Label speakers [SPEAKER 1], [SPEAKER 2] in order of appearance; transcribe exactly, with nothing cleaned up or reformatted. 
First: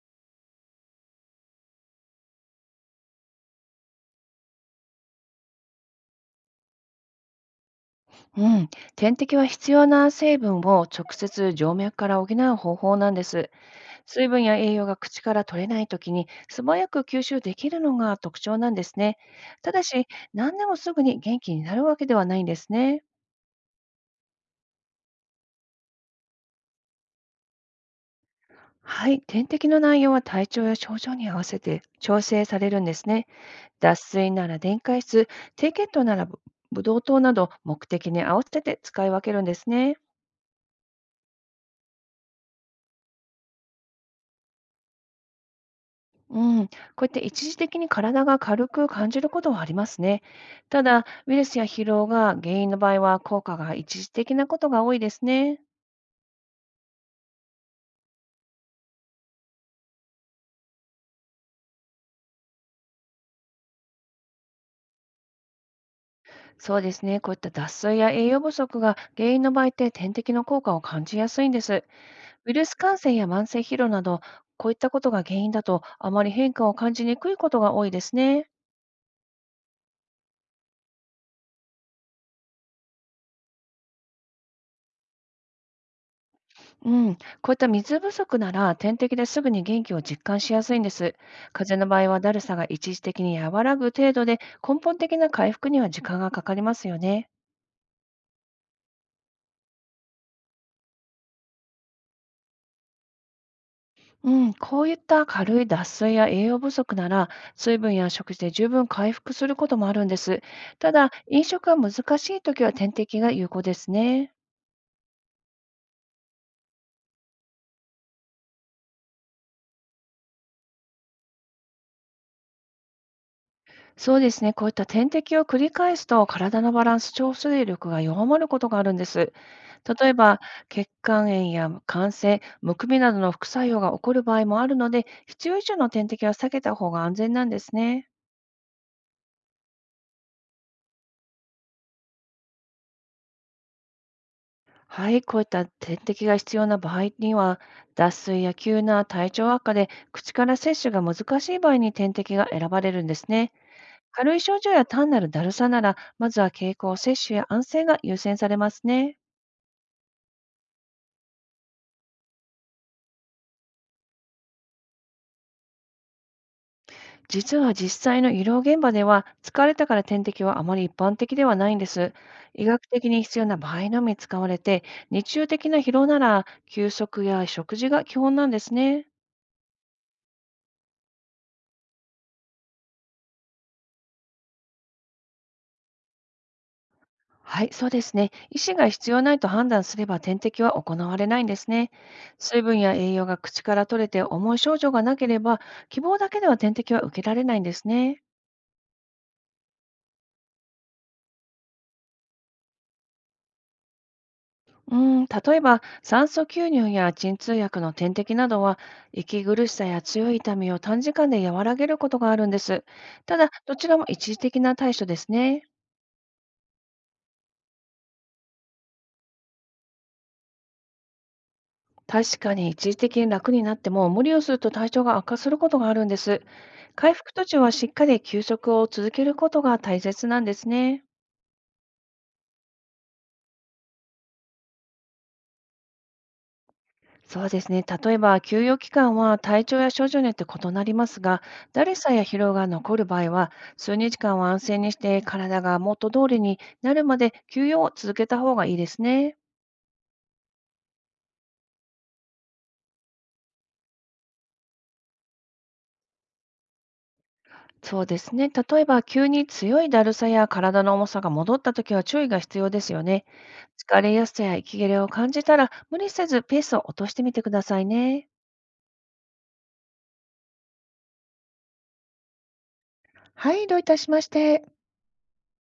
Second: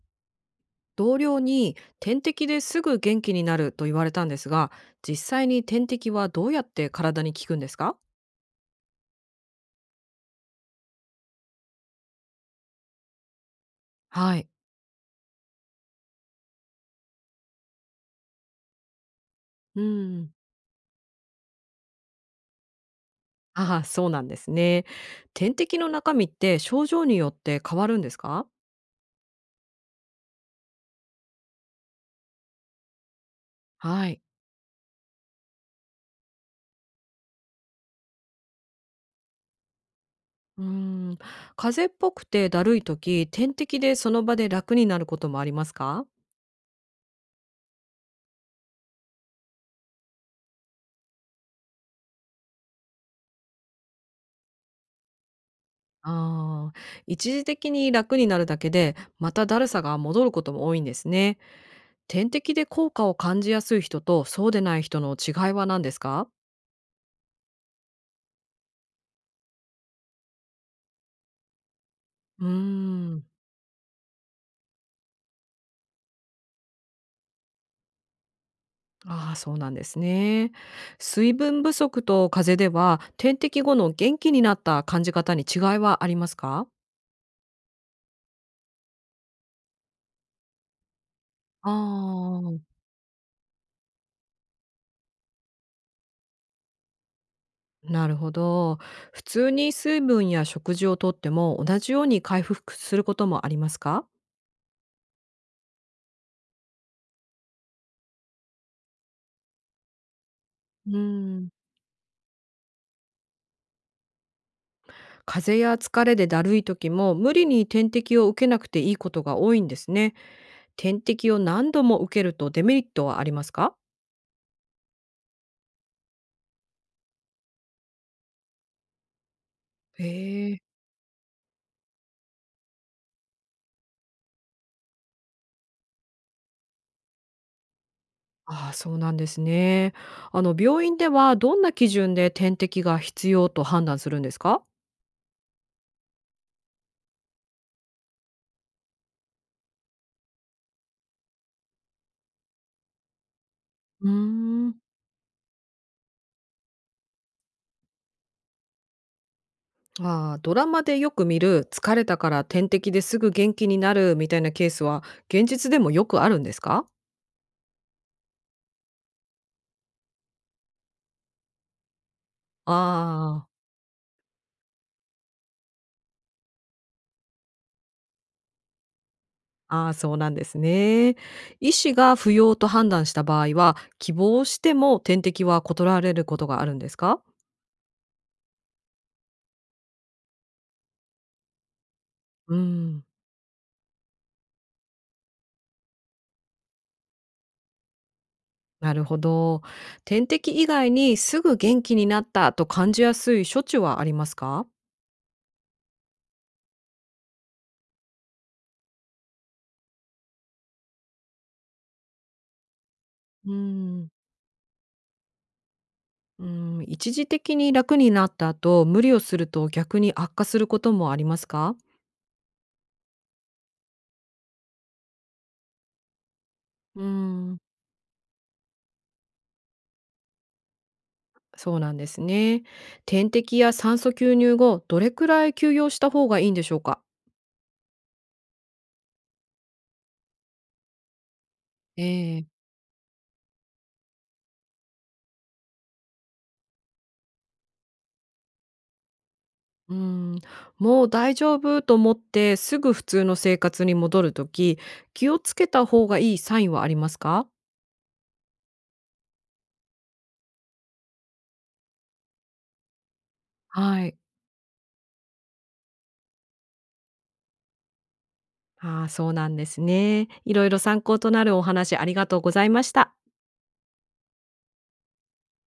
[SPEAKER 1] 同僚に点滴ですぐ元気になると言われたんですが、実際に点滴はどうやって体に効くんですか？
[SPEAKER 2] うん、点滴は必要な成分を直接静脈から補う方法なんです。水
[SPEAKER 1] は
[SPEAKER 2] 分
[SPEAKER 1] い。
[SPEAKER 2] や栄養が口から取れないときに素早く吸収できるのが特徴なんですね。た
[SPEAKER 1] う
[SPEAKER 2] だし、
[SPEAKER 1] ん。
[SPEAKER 2] 何でもすぐに元気になるわけではないんですね。
[SPEAKER 1] ああ、そうなんですね。点滴の中身って症状によって変わるんですか？
[SPEAKER 2] はい、点滴の内容は体調や症状に合わせて調整されるんですね。脱
[SPEAKER 1] はい。
[SPEAKER 2] 水なら電解質、低血糖ならぶブドウ糖など目的に合わせて使い分けるんですね。
[SPEAKER 1] うん。風邪っぽくてだるい時、点滴でその場で楽になることもありますか？
[SPEAKER 2] うん、こうやって一時的に体が軽く感じることはありますね。ただ、ウイルスや疲労が原因の場合は効果が一時的なことが多いですね。
[SPEAKER 1] ああ、一時的に楽になるだけで、まただるさが戻ることも多いんですね。点滴で効果を感じやすい人とそうでない人の違いは何ですか？
[SPEAKER 2] そうですね、こういった脱水や栄養不足が原因の場合って点滴の効果を感じやすいんです。
[SPEAKER 1] うー
[SPEAKER 2] ウイルス感染
[SPEAKER 1] ん。
[SPEAKER 2] や慢性疲労など、こういったことが原因だとあまり変化を感じにくいことが多いですね。
[SPEAKER 1] ああ、そうなんですね。水分不足と風邪では、点滴後の元気になった感じ方に違いはありますか？
[SPEAKER 2] うん、こういった水不足なら点滴ですぐに元気を実感しやすいんです。
[SPEAKER 1] あ
[SPEAKER 2] 風邪の場合はだるさ
[SPEAKER 1] あ、
[SPEAKER 2] が一時的に和らぐ程度で、根本的な回復には時間がかかりますよね。
[SPEAKER 1] なるほど。普通に水分や食事をとっても同じように回復することもありますか？
[SPEAKER 2] うん、こういった軽い脱水や栄養不足なら、水分や食事で十分回復することもあるんです。た
[SPEAKER 1] う
[SPEAKER 2] だ、飲
[SPEAKER 1] ん。
[SPEAKER 2] 食が難しいときは点滴が有効ですね。
[SPEAKER 1] 風邪や疲れでだるい時も無理に点滴を受けなくていいことが多いんですね。点滴を何度も受けるとデメリットはありますか？
[SPEAKER 2] そうですね、こういった点滴を繰り返すと体のバランス調整力が弱まることがあるんです。
[SPEAKER 1] へ
[SPEAKER 2] 例えば、
[SPEAKER 1] え。
[SPEAKER 2] 血管炎や感染、むくみなどの副作用が起こる場合もあるので、必要以上の点滴は避けた方が安全なんですね。
[SPEAKER 1] ああ、そうなんですね。あの病院ではどんな基準で点滴が必要と判断するんですか？
[SPEAKER 2] はい、こういった点滴が必要な場合には、脱水や急な体調悪化で口から摂取が難しい場合に点滴が選ばれるんですね。
[SPEAKER 1] うー
[SPEAKER 2] 軽い症状
[SPEAKER 1] ん。
[SPEAKER 2] や単なるだるさなら、まずは経口摂取や安静が優先されますね。
[SPEAKER 1] ああ、ドラマでよく見る疲れたから点滴ですぐ元気になるみたいなケースは現実でもよくあるんですか？
[SPEAKER 2] 実は実際の医療現場では、疲れたから点滴はあまり一般的ではないんです。医学的に必
[SPEAKER 1] あ
[SPEAKER 2] 要
[SPEAKER 1] あ、
[SPEAKER 2] な場合のみ使われて、日中的な疲労なら休息や食事が基本なんですね。
[SPEAKER 1] ああ、そうなんですね。医師が不要と判断した場合は、希望しても点滴は断られることがあるんですか？
[SPEAKER 2] はい、そうですね。医師が必要ないと判断すれば点滴は行われないんですね。
[SPEAKER 1] う
[SPEAKER 2] 水分や
[SPEAKER 1] ん。
[SPEAKER 2] 栄養が口から取れて重い症状がなければ、希望だけでは点滴は受けられないんですね。
[SPEAKER 1] なるほど。点滴以外にすぐ元気になったと感じやすい処置はありますか？
[SPEAKER 2] うん、例えば酸素吸入や鎮痛薬の点滴などは、息苦しさや強い痛みを短時間で和らげることがあるんです。ただ、
[SPEAKER 1] う
[SPEAKER 2] どちらも
[SPEAKER 1] ん。
[SPEAKER 2] 一時的な対処ですね。
[SPEAKER 1] うん、一時的に楽になった後、無理をすると逆に悪化することもありますか？
[SPEAKER 2] 確かに一時的に楽になっても無理をすると体調が悪化することがあるんです。
[SPEAKER 1] う
[SPEAKER 2] 回復途中
[SPEAKER 1] ん、
[SPEAKER 2] はしっかり休息を続けることが大切なんですね。
[SPEAKER 1] そうなんですね。点滴や酸素吸入後、どれくらい休養した方がいいんでしょうか？
[SPEAKER 2] そうですね。例えば、休養期間は体調や症状によって異なりますが、だる
[SPEAKER 1] え
[SPEAKER 2] さや疲労
[SPEAKER 1] え。
[SPEAKER 2] が残る場合は、数日間は安静にして体が元通りになるまで休養を続けた方がいいですね。
[SPEAKER 1] うん、もう大丈夫と思ってすぐ普通の生活に戻るとき、気をつけた方がいいサインはありますか？
[SPEAKER 2] そうですね。例えば、急に強いだるさや体の重さが戻ったときは注意が必要ですよね。疲
[SPEAKER 1] は
[SPEAKER 2] れ
[SPEAKER 1] い。
[SPEAKER 2] やすさや息切れを感じたら、無理せずペースを落としてみてくださいね。
[SPEAKER 1] ああ、そうなんですね。いろいろ参考となるお話ありがとうございました。
[SPEAKER 2] はい、どういたしまして。